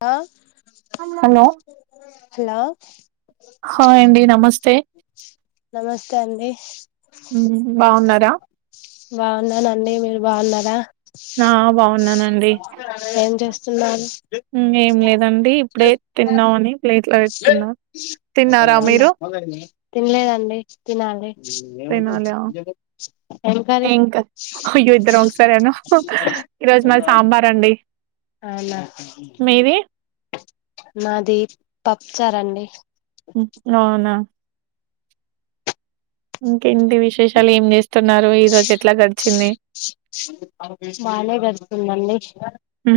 ఆ hello hello hi అండి నమస్తే నమస్తే అండి ఉమ్, బాగున్నారా బావున్నానండి మీరు బావున్నారా నా బావున్నానండి ఏం చేస్తున్నారు ఉమ్ ఏం లేదండి ఇప్పుడే తిందామని ప్లేట్ తినలేదండి తినాలి తినాలి హా ఏం కర్రీ అయ్యో ఇద్దరం ఒకసారేను ఈరోజు మాది సాంబార్ అండి అవున మీది మాది పప్పుచారండి అవునా ఇం ఏంటి విశేషాలు ఏం చేస్తున్నారూ ఈ రోజు ఎట్లా గడిచింది బానే గడుతుందండి హ్మ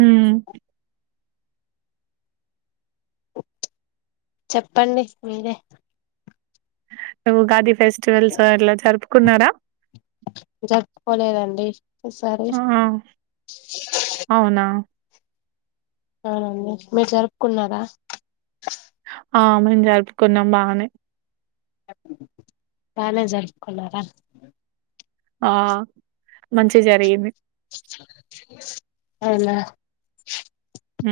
చెప్పండి మీరే గాడ్ గిఫ్ట్ ఫెస్టివల్స్ ఆల్రెడీ సరి కున్నారా జరుపుకోలేదండి ఈసారి ఆ అవునా అవునండి మీరు జరుపుకున్నారా ఆ మేం జరుపుకున్నాం బానే బానే జరుపుకున్నారా ఆ మంచి జరిగింది అవునా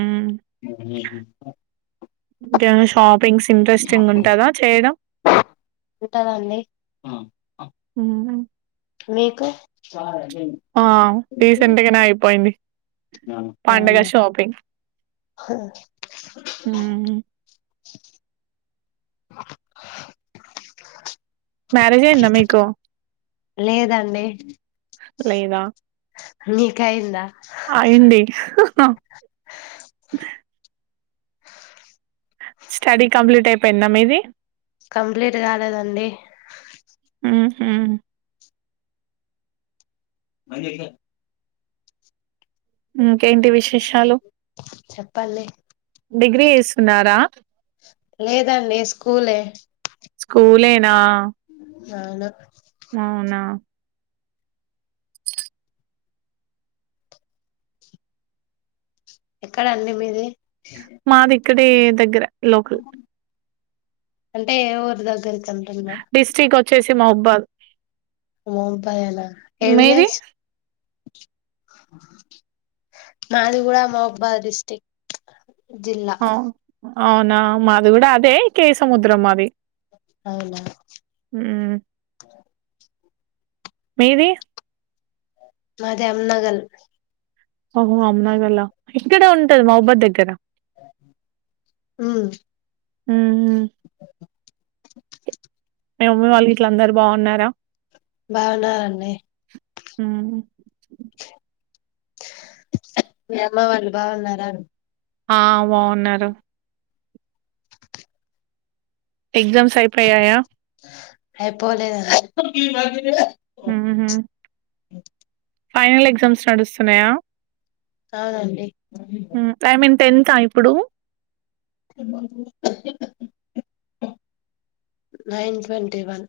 ఉమ్. [unintelligible] ఇంకేమన షాప్ పింగ్స్ ఇంట్రెస్టింగ్ ఉంటదా చేయడం ఉంటదండి ఉఉ మీకు ఆ రీసెంట్గానే అయిపోయింది పండగ అవున షాపింగ్ [unintelligible] హ్మ్ మ్యారేజ్ అయిందా [unintelligible] మీకు లేదండి లేదా మీకయిందా అయ్యింది [unintelligible] స్టడీ కంప్లీట్ అయిపోయింద మీది కంప్లీట్ కాలేదండి ఉ హ్మ్ [unintelligible] ఇంకేంటి విశేషాలు చెప్పండి డిగ్రీ చేస్తూన్నారా లేదండి స్కూలే నా అవును అవునా ఎక్కడ అండి మీది మాది ఇక్కడే దగ్గర లోకల్ అంటే ఎ ఊర్ దగ్గర్క్ అంటున్నా మొహబ్బాద్ మోహన్బాద్ ఎ నా ఏ మీది విలేజ్ నాది కూడా మోహబ్బాద్ డిస్ట్రీక్ట్ జిల్లా అవు అవునా మాది కూడా అదే కే సముద్రం మాది అవునా హ్మ్ మీది మాది అమ్నగల్ ఒహో అమ్నగల్ళ ఇక్కడే ఉంటది మోహన్బాద్ దగ్గర హు హ హు మే మమ్మీ వాళ్ళు ఇంట్లో అందరు బాగున్నారా బాగున్నారండి హు మీ అమ్మ వాళ్ళు బాగున్నారా ఆ బాగున్నారు ఎగ్జామ్స్ అయిపోయాయా అయిపోలేదు ఉహు హు ఫైనల్ ఎగ్జామ్స్ నడుస్తున్నాయా అవునండి టెంతా ఇప్పుడు నైన్ ట్వంటీ వన్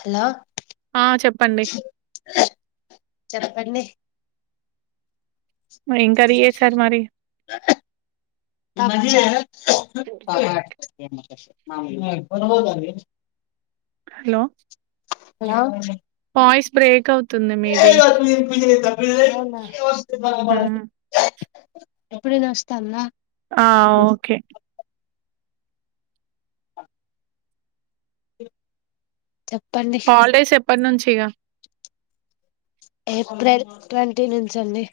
హలో ఆ చెప్పండి చెప్పండి ఇంకాది ఏ సార్ మరి మది కాడ్ కొండపోత అంది హలో హలో వాయిస్ బ్రేక్ అవుతు హ్మ్ అప్పుడే నస్థానందా ఆ ఓకే చెప్పండి హాలిడేస్ ఎప్పటి నుంచి ఇక ఏప్రిల్ ట్వంటీ నుంచి అండి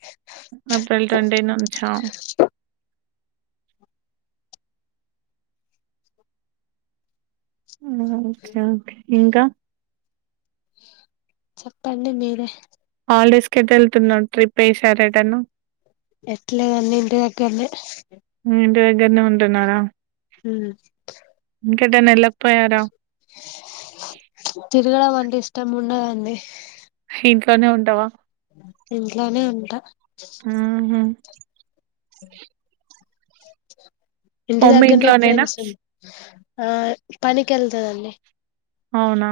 ఏప్రిల్ ట్వంటీ నుంచ హ ఆ చెప్ ఇంకా చెప్పండి మీరే హాలిడేస్ కి ఎటు వెళ్తున్నావు ట్రిప్ ఏసారఎటైన ఎట్లా అన్నీ ఇంటి దగ్గరనే మీ ఇంటి దగ్గర నే ఉంటున్నారా హు ఉ ఇంకేటన్న వెళ్ళక తిరుగడం అండి ఇష్టం ఉండదండి ఇంట్లోనే ఉంటావా ఇంట్లోనే ఉంటా మ్మ్ హ్మ్ అ ఇంటి మమ్మీ దగ్గరనే ఇంట్లోనేనా? ఫ్రెండ్స్ ఆ పనికి వెళ్తుందండి అవునా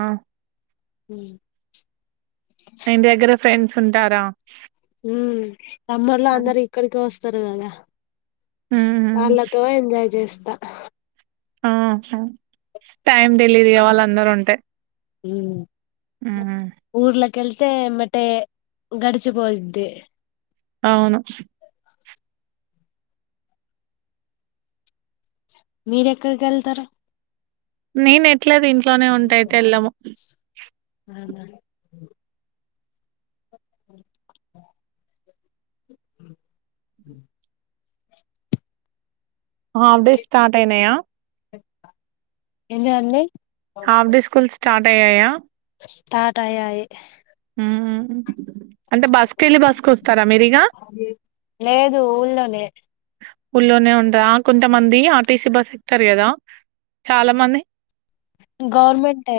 అ ఇంటి దగ్గర ఫ్రెండ్స్ ఉంటారా మ్మ్ సమ్మర్ లో హ్మ్. అందరు ఇక్కడికి వస్తారు రుకథ హుహు. చాల త ఎంజాయ చేస్త ద ఆ టైమ్ డెలివీ వాళ్ళు అందరుూ ఉంటే మ్మ్ హ్మ్. ఊర్లక్ష కల్సే మట్టే గడచపోయిది అవును మీర ఎక్కడికి వెళ్తారా మేం ఇట్లా ద ఇంట్లోనే ఉంటా ఎటు వెళ్ళము అవునా అప్పుడే స్టార్ట్ అయినాయా ఎ అన్నడి హాఫ్ డే స్కూల్స్ స్టార్ట్ అయ్యాయా స్టార్ట్యయి హ్మ్. అంటే బస్కు వెళ్ళి బసుకు వస్తారా మీరు ఇగ లేదు ఊళ్ళోనే ఊళ్లోనే ఉండరాా కొంతమంది ఆర్టీసీ బస్ ఎక్కుతారు కదా చాలా మంది గవర్నమెంట్ ఏ